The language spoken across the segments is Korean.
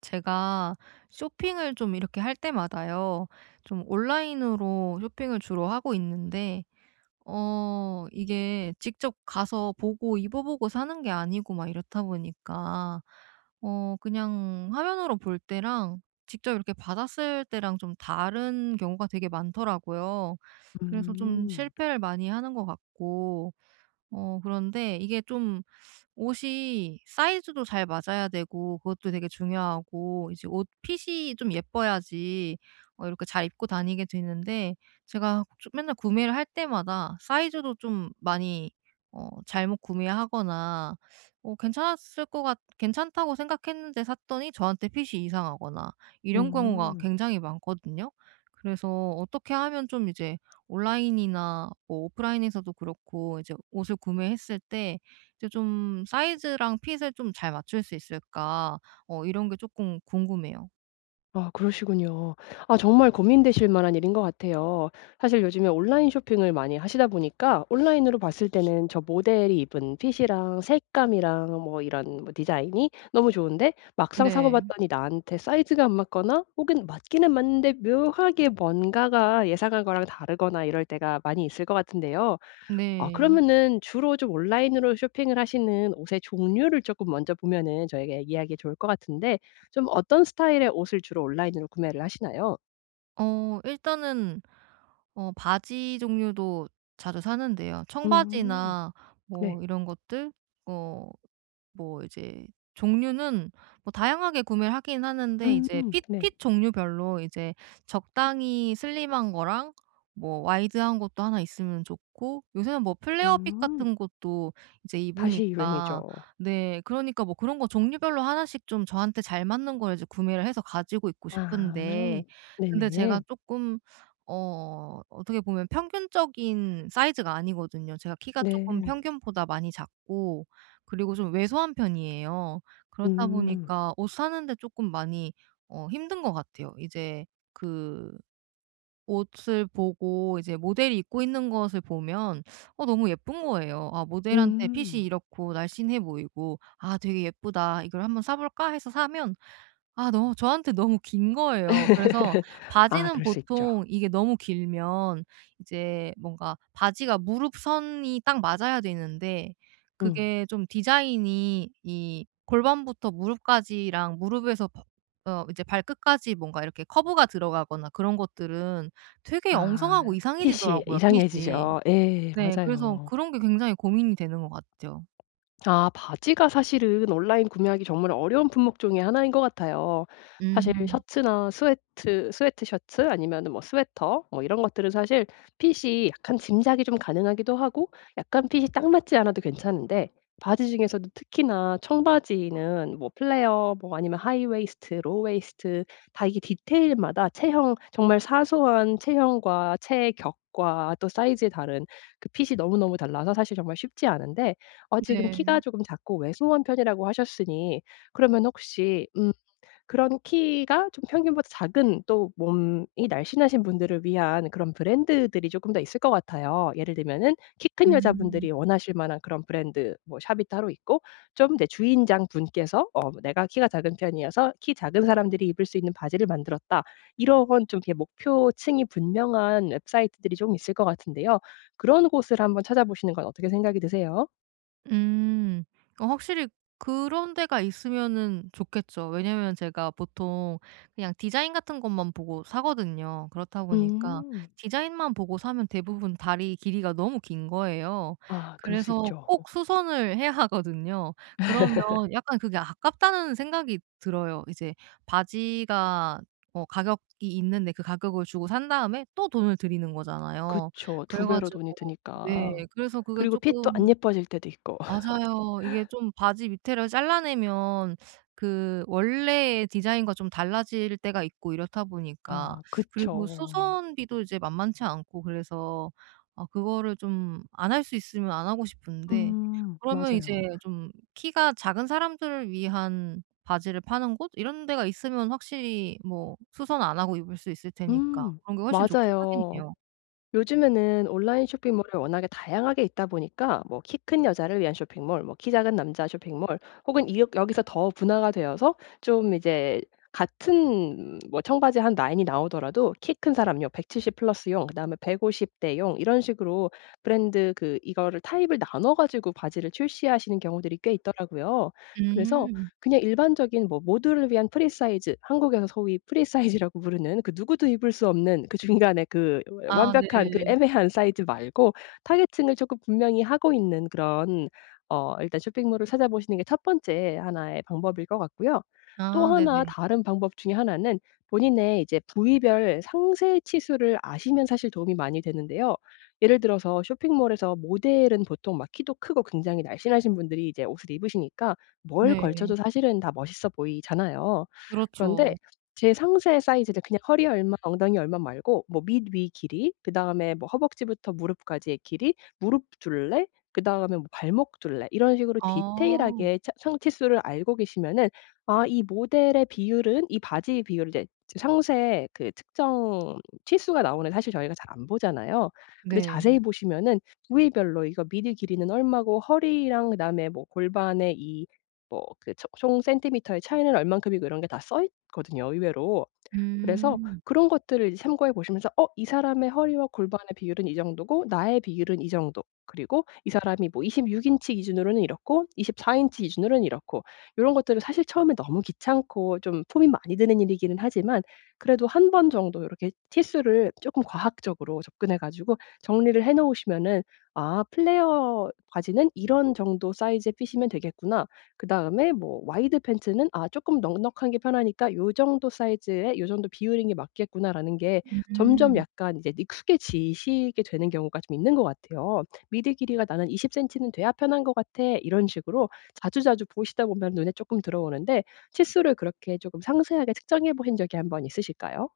제가 쇼핑을 좀 이렇게 할 때마다요. 좀 온라인으로 쇼핑을 주로 하고 있는데 이게 직접 가서 보고 입어보고 사는 게 아니고 막 이렇다 보니까 그냥 화면으로 볼 때랑 직접 이렇게 받았을 때랑 좀 다른 경우가 되게 많더라고요. 그래서 좀 음. 실패를 많이 하는 것 같고, 그런데 이게 좀 옷이 사이즈도 잘 맞아야 되고, 그것도 되게 중요하고, 이제 옷 핏이 좀 예뻐야지 이렇게 잘 입고 다니게 되는데, 제가 좀 맨날 구매를 할 때마다 사이즈도 좀 많이 잘못 구매하거나, 어 괜찮았을 것 같 괜찮다고 생각했는데 샀더니 저한테 핏이 이상하거나, 이런 경우가 음. 굉장히 많거든요. 그래서 어떻게 하면 좀 이제 온라인이나 뭐 오프라인에서도 그렇고, 이제 옷을 구매했을 때 이제 좀 '사이즈랑 핏을 좀 잘 맞출 수 있을까?' 이런 게 조금 궁금해요. 아, 그러시군요. 아, 정말 고민되실 만한 일인 것 같아요. 사실 요즘에 온라인 쇼핑을 많이 하시다 보니까 온라인으로 봤을 때는 저 모델이 입은 핏이랑 색감이랑 뭐 이런 뭐 디자인이 너무 좋은데, 막상 사고 네. 봤더니 나한테 사이즈가 안 맞거나 혹은 맞기는 맞는데 묘하게 뭔가가 예상한 거랑 다르거나 이럴 때가 많이 있을 것 같은데요. 아, 네. 그러면은 주로 좀 온라인으로 쇼핑을 하시는 옷의 종류를 쪼끔 먼저 보면은 저희가 야기하기 좋을 것 같은데, 좀 어떤 스타일의 옷을 주로 온라인으로 구매를 하시나요? 일단은 바지 종류도 자주 사는데요. 음. 청바지나 네. 뭐 이런 것들. 어 뭐 이제 종류는 뭐 다양하게 구매를 하긴 하는데, 음. 이제 핏 네. 핏 종류별로 이제 적당히 슬림한 거랑 뭐 와이드한 것도 하나 있으면 좋고, 요새는 뭐 플레어 핏 음. 같은 것도 이제 다시 입으니까. 유행이죠. 네, 그러니까 뭐 그런 거 종류별로 하나씩 좀 저한테 잘 맞는 걸 이제 구매를 해서 가지고 있고 아. 싶은데, 근데 제가 네네. 조금 어떻게 보면 평균적인 사이즈가 아니거든요. 제가 키가 조금 네. 평균보다 많이 작고, 그리고 좀 왜소한 편이에요. 그렇다 음. 보니까 옷 사는데 조금 많이 힘든 것 같아요. 이제 그 옷을 보고 이제 모델이 입고 있는 것을 보면 너무 예쁜 거예요. '아 모델한테 핏이 음. 이렇고 날씬해 보이고 아 되게 예쁘다. 이걸 한번 사 볼까?' 해서 사면 아 너 저한테 너무 긴 거예요. 그래서 아, 바지는 그럴 수 있죠. 보통 이게 너무 길면 이제 뭔가 바지가 무릎선이 딱 맞아야 되는데, 음. 그게 좀 디자인이 이 골반부터 무릎까지랑 무릎에서 이제 발끝까지 뭔가 이렇게 커브가 들어가거나 그런 것들은 되게 엉성하고 아, 핏이 이상해지더라고요, 핏이. 이상해지죠. 예, 네. 그래서 맞아요. 그런 게 굉장히 고민이 되는 것 같아요. 아, 바지가 사실은 온라인 구매하기 정말 어려운 품목 중에 하나인 것 같아요. 사실 음. 셔츠나 스웨트 셔츠 아니면은 뭐 스웨터 뭐 이런 것들은 사실 핏이 약간 짐작이 좀 가능하기도 하고 약간 핏이 딱 맞지 않아도 괜찮은데, 바지 중에서도 특히나 청바지는 뭐 플레어 뭐 아니면 하이 웨이스트, 로우 웨이스트, 다 이게 디테일마다 체형 정말 사소한 체형과 체격과 또 사이즈에 다른 그 핏이 너무너무 달라서 사실 정말 쉽지 않은데, 어 지금 키가 네. 조금 작고 왜소한 편이라고 하셨으니 그러면 혹시 그런 키가 좀 평균보다 작은 또 몸이 날씬하신 분들을 위한 그런 브랜드들이 조금 더 있을 것 같아요. 예를 들면은 키 큰 음. 여자분들이 원하실 만한 그런 브랜드 뭐 샵이 따로 있고 좀 내 주인장 분께서 어 "내가 키가 작은 편이어서 키 작은 사람들이 입을 수 있는 바지를 만들었다." 이런 좀 이렇게 목표층이 분명한 웹사이트들이 좀 있을 것 같은데요. 그런 곳을 한번 찾아보시는 건 어떻게 생각이 드세요? 음. 확실히 그런 데가 있으면은 좋겠죠. 왜냐면 제가 보통 그냥 디자인 같은 것만 보고 사거든요. 그렇다 보니까 음. 디자인만 보고 사면 대부분 다리 길이가 너무 긴 거예요. 아, 그럴 수 그래서 있죠. 어, 꼭 수선을 해야 하거든요. 그러면 약간 그게 아깝다는 생각이 들어요. 이제 바지가 가격이 있는데, 그 가격을 주고 산 다음에 또 돈을 들이는 거잖아요. 그쵸. 두 그래 배로 가지고. 돈이 네. 드니까. 그래서 그게 그리고 핏도 안 조금. 예뻐질 때도 있고. 맞아요. 이게 좀 바지 밑에를 잘라내면 그 원래의 디자인과 좀 달라질 때가 있고 이렇다 보니까. 아, 그리고 그쵸. 수선비도 이제 만만치 않고, 그래서 아 그거를 좀 안 할 수 있으면 안 하고 싶은데. 음, 그러면 이제 맞아요. 좀 키가 작은 사람들을 위한 바지를 파는 곳 이런 데가 있으면 확실히 뭐 수선 안 하고 입을 수 있을 테니까 음, 그런 게 훨씬 좋긴 맞아요. 하겠네요. 요즘에는 온라인 쇼핑몰이 워낙에 다양하게 있다 보니까 뭐 키 큰 여자를 위한 쇼핑몰, 뭐 키 작은 남자 쇼핑몰 혹은 이 여기서 더 분화가 되어서 좀 이제 같은 뭐 청바지 한 라인이 나오더라도 키 큰 사람용, 170 플러스용, 그다음에 150 대용 이런 식으로 브랜드 그 이거를 타입을 나눠 가지고 바지를 출시하시는 경우들이 꽤 있더라고요. 그래서 음. 그냥 일반적인 뭐 모두를 위한 프리 사이즈, 한국에서 소위 프리 사이즈라고 부르는 그 누구도 입을 수 없는 그 중간에 그 아 네. 완벽한 그 애매한 사이즈 말고 타겟층을 조금 분명히 하고 있는 그런, 어 일단 쇼핑몰을 찾아보시는 게 첫 번째 하나의 방법일 것 같고요. 또 아 하나 네네. 다른 방법 중에 하나는 본인의 이제 부위별 상세 치수를 아시면 사실 도움이 많이 되는데요. 예를 들어서 쇼핑몰에서 모델은 보통 막 키도 크고 굉장히 날씬하신 분들이 이제 옷을 입으시니까 뭘 네. 걸쳐도 사실은 다 멋있어 보이잖아요. 그런데 그렇죠. 제 상세 사이즈를 그냥 허리 얼마, 엉덩이 얼마 말고 뭐 밑, 위 길이, 그다음에 뭐 허벅지부터 무릎까지의 길이, 무릎 둘레, 그다음에 뭐 발목 둘레 이런 식으로 어. 디테일하게 차 상치수를 알고 계시면은 아 이 모델의 비율은 이 바지의 비율 이제 제 상세 그 특정 치수가 나오는데, 사실 저희가 잘 안 보잖아요. 근데 자세히 네. 보시면은 부위별로 이거 미디 길이는 얼마고 허리랑 그다음에 뭐 골반의 이 뭐 그 총 센티미터의 차이는 얼만큼이고 이런 게다써 거든요, 의외로. 그래서 음. 그런 것들을 이제 참고해 보시면서 '어 이 사람의 허리와 골반의 비율은 이 정도고 나의 비율은 이 정도. 그리고 이 사람이 뭐 26 인치 기준으로는 이렇고 24 인치 기준으로는 이렇고.' 이런 것들을 사실 처음에 너무 귀찮고 좀 품이 많이 드는 일이기는 하지만 그래도 한 번 정도 이렇게 티수를 조금 과학적으로 접근해 가지고 정리를 해 놓으시면은 '아 플레어 바지는 이런 정도 사이즈에 피시면 되겠구나.' 그다음에 뭐 와이드 팬츠는 '아 조금 넉넉한 게 편하니까 요 정도 사이즈에 요 정도 비율인 게 맞겠구나.'라는 게 점점 음. 약간 이제 익숙해지시게 되는 경우가 좀 있는 것 같아요. '미드 길이가 나는 20 센티는 돼야 편한 것 같아.' 이런 식으로 자주자주 보시다 보면 눈에 조금 들어오는데, 치수를 그렇게 조금 상세하게 측정해 보신 적이 한번 있으실까요?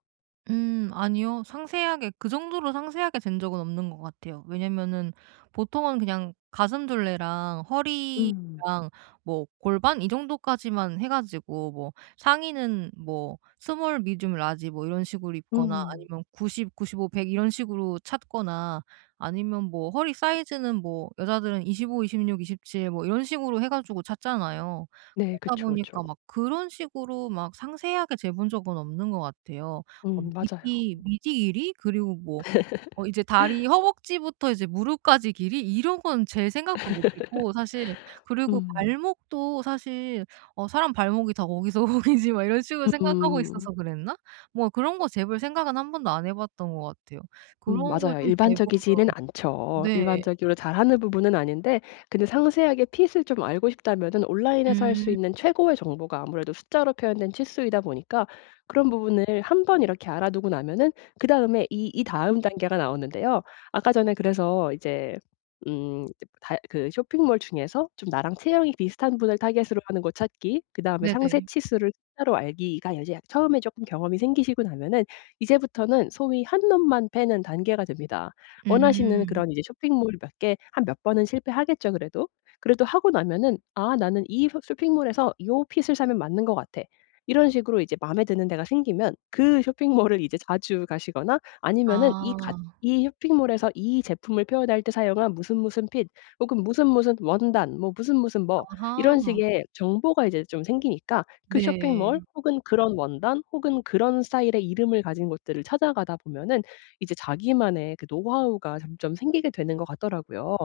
음, 아니요. 상세하게 그 정도로 상세하게 된 적은 없는 것 같아요. 왜냐면은 보통은 그냥 가슴둘레랑 음. 허리랑 뭐 골반 이 정도까지만 해 가지고, 뭐 상의는 뭐 스몰, 미디움, 라지 뭐 이런 식으로 입거나, 음. 아니면 90, 95, 100 이런 식으로 찾거나, 아니면 뭐 허리 사이즈는 뭐 여자들은 25, 26, 27 뭐 이런 식으로 해 가지고 찾잖아요. 네. 그러다 그쵸, 그쵸. 보니까 막 그런 식으로 막 상세하게 재본 적은 없는 것 같아요. 음, 맞아요. 미디 길이 그리고 뭐 이제 다리 허벅지부터 이제 무릎까지 길이 이런 건 제 생각도 못 했고 사실. 그리고 음. 발목도 사실 '어 사람 발목이 다 거기서 거기지.' 막 이런 식으로 생각하고 음. 있어서 그랬나? 뭐 그런 거 재볼 생각은 한 번도 안 해 봤던 것 같아요. 음, 그런 걸 맞아요. 좀 재보. 일반적이지는 않죠. 네. 일반적으로 잘하는 부분은 아닌데, 근데 상세하게 핏을 좀 알고 싶다면은 온라인에서 할 수 음 있는 최고의 정보가 아무래도 숫자로 표현된 치수이다 보니까 그런 부분을 한 번 이렇게 알아두고 나면은 그다음에 이 다음 단계가 나오는데요. 아까 전에 그래서 이제 이제 다 그 쇼핑몰 중에서 좀 나랑 체형이 비슷한 분을 타깃으로 하는 거 찾기, 그다음에 상세 네네. 치수를 숫자로 알기가 이제 처음에 쪼끔 경험이 생기시고 나면은 이제부터는 소위 한 놈만 패는 단계가 됩니다. 원하시는 음. 그런 이제 쇼핑몰 몇 개 한 몇 번은 실패하겠죠, 그래도. 그래도 하고 나면은 '아 나는 이 쇼 쇼핑몰에서 요 핏을 사면 맞는 것 같아.' 이런 식으로 이제 마음에 드는 데가 생기면 그 쇼핑몰을 이제 자주 가시거나 아니면은 이 같 아. 이 쇼핑몰에서 이 제품을 표현할 때 사용한 무슨 무슨 핏 혹은 무슨 무슨 원단 뭐 무슨 무슨 뭐 이런 아하. 식의 정보가 이제 좀 생기니까 그 네. 쇼핑몰 혹은 그런 원단 혹은 그런 스타일의 이름을 가진 곳들을 찾아가다 보면은 이제 자기만의 그 노하우가 점점 생기게 되는 것 같더라고요.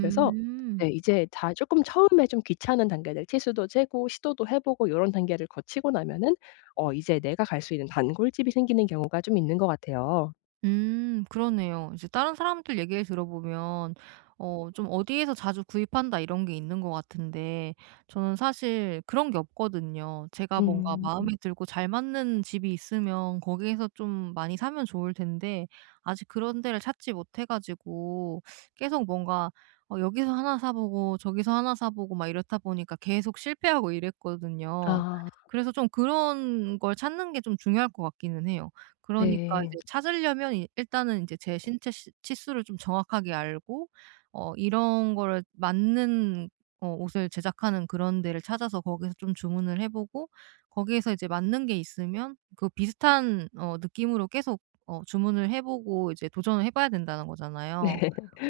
그래서 네 이제 다 쪼끔 처음에 좀 귀찮은 단계들 치수도 재고 시도도 해 보고 요런 단계를 거치고 나면은 어 이제 내가 갈 수 있는 단골집이 생기는 경우가 좀 있는 것 같아요. 음, 그러네요. 이제 다른 사람들 얘기를 들어보면 좀 "어디에서 자주 구입한다." 이런 게 있는 것 같은데, 저는 사실 그런 게 없거든요. 제가 뭔가 음. 마음에 들고 잘 맞는 집이 있으면 거기에서 좀 많이 사면 좋을 텐데, 아직 그런 데를 찾지 못해 가지고 계속 뭔가 여기서 하나 사 보고 저기서 하나 사 보고 막 이렇다 보니까 계속 실패하고 이랬거든요. 아, 그래서 좀 그런 걸 찾는 게 좀 중요할 것 같기는 해요. 그러니까 네. 이제 찾으려면 이 일단은 이제 제 신체 시 치수를 좀 정확하게 알고 이런 거를 맞는 옷을 제작하는 그런 데를 찾아서 거기서 좀 주문을 해 보고, 거기에서 이제 맞는 게 있으면 그 비슷한 느낌으로 계속 주문을 해 보고 이제 도전을 해 봐야 된다는 거잖아요.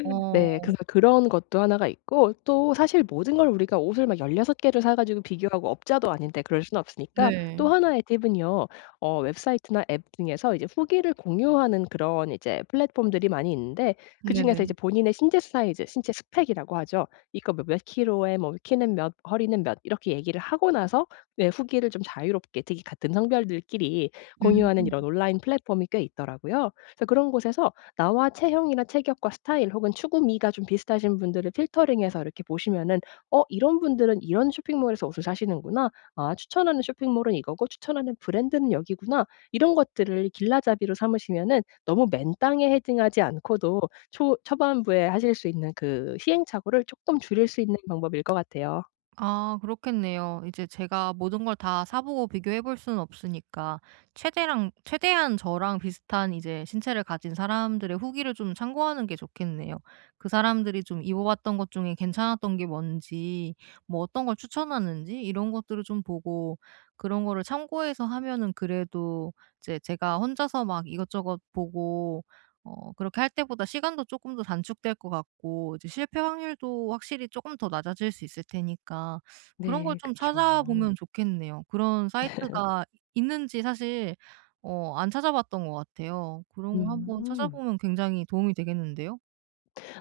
어. 네. 그래서 그런 것도 하나가 있고, 또 사실 모든 걸 우리가 옷을 막 16 개를 사 가지고 비교하고 업자도 아닌데 그럴 수는 없으니까 네. 또 하나의 팁은요, 어 웹사이트나 앱 등에서 이제 후기를 공유하는 그런 이제 플랫폼들이 많이 있는데, 그중에서 이제 네네. 본인의 신체 사이즈, 신체 스펙이라고 하죠. 이거 뭐 몇 킬로에 뭐 키는 몇, 허리는 몇 이렇게 얘기를 하고 나서 네 후기를 좀 자유롭게, 특히 같은 성별들끼리 음. 공유하는 이런 온라인 플랫폼이 꽤 있더라고요. 그래서 그런 곳에서 나와 체형이나 체격과 스타일 혹은 추구미가 좀 비슷하신 분들을 필터링해서 이렇게 보시면은 '어 이런 분들은 이런 쇼핑몰에서 옷을 사시는구나. 아 추천하는 쇼핑몰은 이거고 추천하는 브랜드는 여기구나.' 이런 것들을 길라잡이로 삼으시면은 너무 맨땅에 헤딩하지 않고도 초 초반부에 하실 수 있는 그 시행착오를 조금 줄일 수 있는 방법일 것 같아요. 아 그렇겠네요. 이제 제가 모든 걸 다 사 보고 비교해 볼 수는 없으니까 최대랑 최대한 저랑 비슷한 이제 신체를 가진 사람들의 후기를 좀 참고하는 게 좋겠네요. 그 사람들이 좀 입어 봤던 것 중에 괜찮았던 게 뭔지, 뭐 어떤 걸 추천하는지 이런 것들을 좀 보고, 그런 거를 참고해서 하면은 그래도 이제 제가 혼자서 막 이것저것 보고 그렇게 할 때보다 시간도 조금 더 단축될 것 같고, 이제 실패 확률도 확실히 조금 더 낮아질 수 있을 테니까 그런 걸 네. 좀 그쵸. 찾아보면 좋겠네요. 그런 사이트가 있는지 사실 안 찾아봤던 것 같아요. 그런 거 한번 음. 찾아보면 굉장히 도움이 되겠는데요.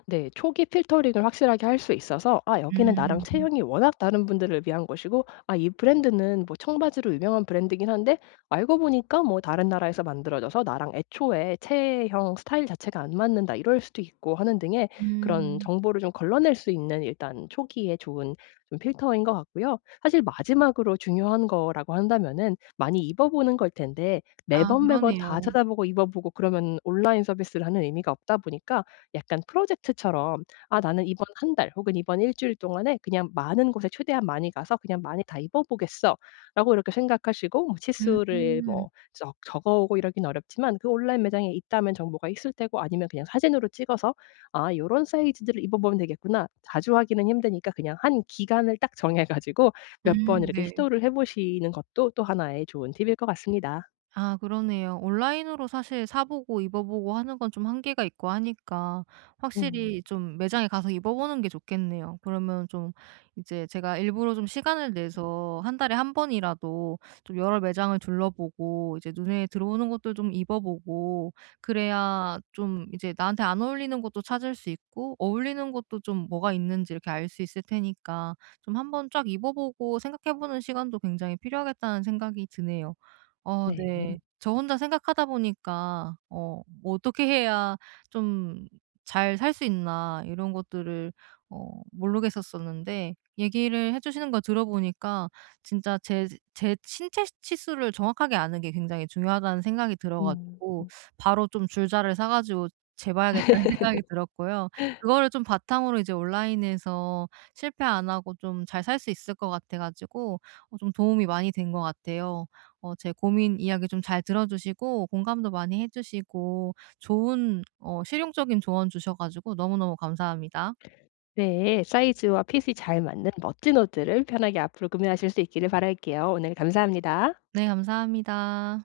네. 초기 필터링을 확실하게 할 수 있어서 '아 여기는 나랑 음. 체형이 워낙 다른 분들을 위한 곳이고 아 이 브랜드는 뭐 청바지로 유명한 브랜드긴 한데 알고 보니까 뭐 다른 나라에서 만들어져서 나랑 애초에 체형 스타일 자체가 안 맞는다.' 이럴 수도 있고 하는 등의 그런 음. 정보를 좀 걸러낼 수 있는 일단 초기에 좋은 좀 필터인 것 같고요. 사실 마지막으로 중요한 거라고 한다면은 많이 입어 보는 걸 텐데, 아 매번 매번 다 그러네요. 찾아보고 입어 보고 그러면 온라인 서비스를 하는 의미가 없다 보니까 약간 프로젝트처럼 '아 나는 이번 한 달 혹은 이번 일 주일 동안에 그냥 많은 곳에 최대한 많이 가서 그냥 많이 다 입어 보겠어.'라고 이렇게 생각하시고 뭐 치수를 음. 뭐 적 적어 오고 이러긴 어렵지만 그 온라인 매장에 있다면 정보가 있을 테고 아니면 그냥 사진으로 찍어서 '아 요런 사이즈들을 입어 보면 되겠구나.' 자주 하기는 힘드니까 그냥 한 기간을 딱 정해 가지고 몇 번 이렇게 네. 시도를 해 보시는 것도 또 하나의 좋은 팁일 것 같습니다. 아 그러네요. 온라인으로 사실 사 보고 입어 보고 하는 건 좀 한계가 있고 하니까 음. 확실히 좀 매장에 가서 입어 보는 게 좋겠네요. 그러면 좀 이제 제가 일부러 좀 시간을 내서 한 달에 한 번이라도 좀 여러 매장을 둘러보고 이제 눈에 들어오는 것들 좀 입어 보고, 그래야 좀 이제 나한테 안 어울리는 것도 찾을 수 있고 어울리는 것도 좀 뭐가 있는지 이렇게 알 수 있을 테니까, 좀 한번 쫙 입어 보고 생각해 보는 시간도 굉장히 필요하겠다는 생각이 드네요. 네. 네. 저 혼자 생각하다 보니까 뭐 '어떻게 해야 좀 잘 살 수 있나.' 이런 것들을 모르겠었었는데, 얘기를 해 주시는 거 들어보니까 진짜 제 신체 치수를 정확하게 아는 게 굉장히 중요하다는 생각이 들어 음. 가지고 바로 좀 줄자를 사 가지고 재봐야겠다는 생각이 들었고요. 그거를 좀 바탕으로 이제 온라인에서 실패 안 하고 좀 잘 살 수 있을 것 같아 가지고 좀 도움이 많이 된 것 같아요. 제 고민 이야기 좀 잘 들어 주시고 공감도 많이 해 주시고 좋은 실용적인 조언 주셔 가지고 너무너무 감사합니다. 네, 사이즈와 핏이 잘 맞는 멋진 옷들을 편하게 앞으로 구매하실 수 있기를 바랄게요. 오늘 감사합니다. 네 감사합니다.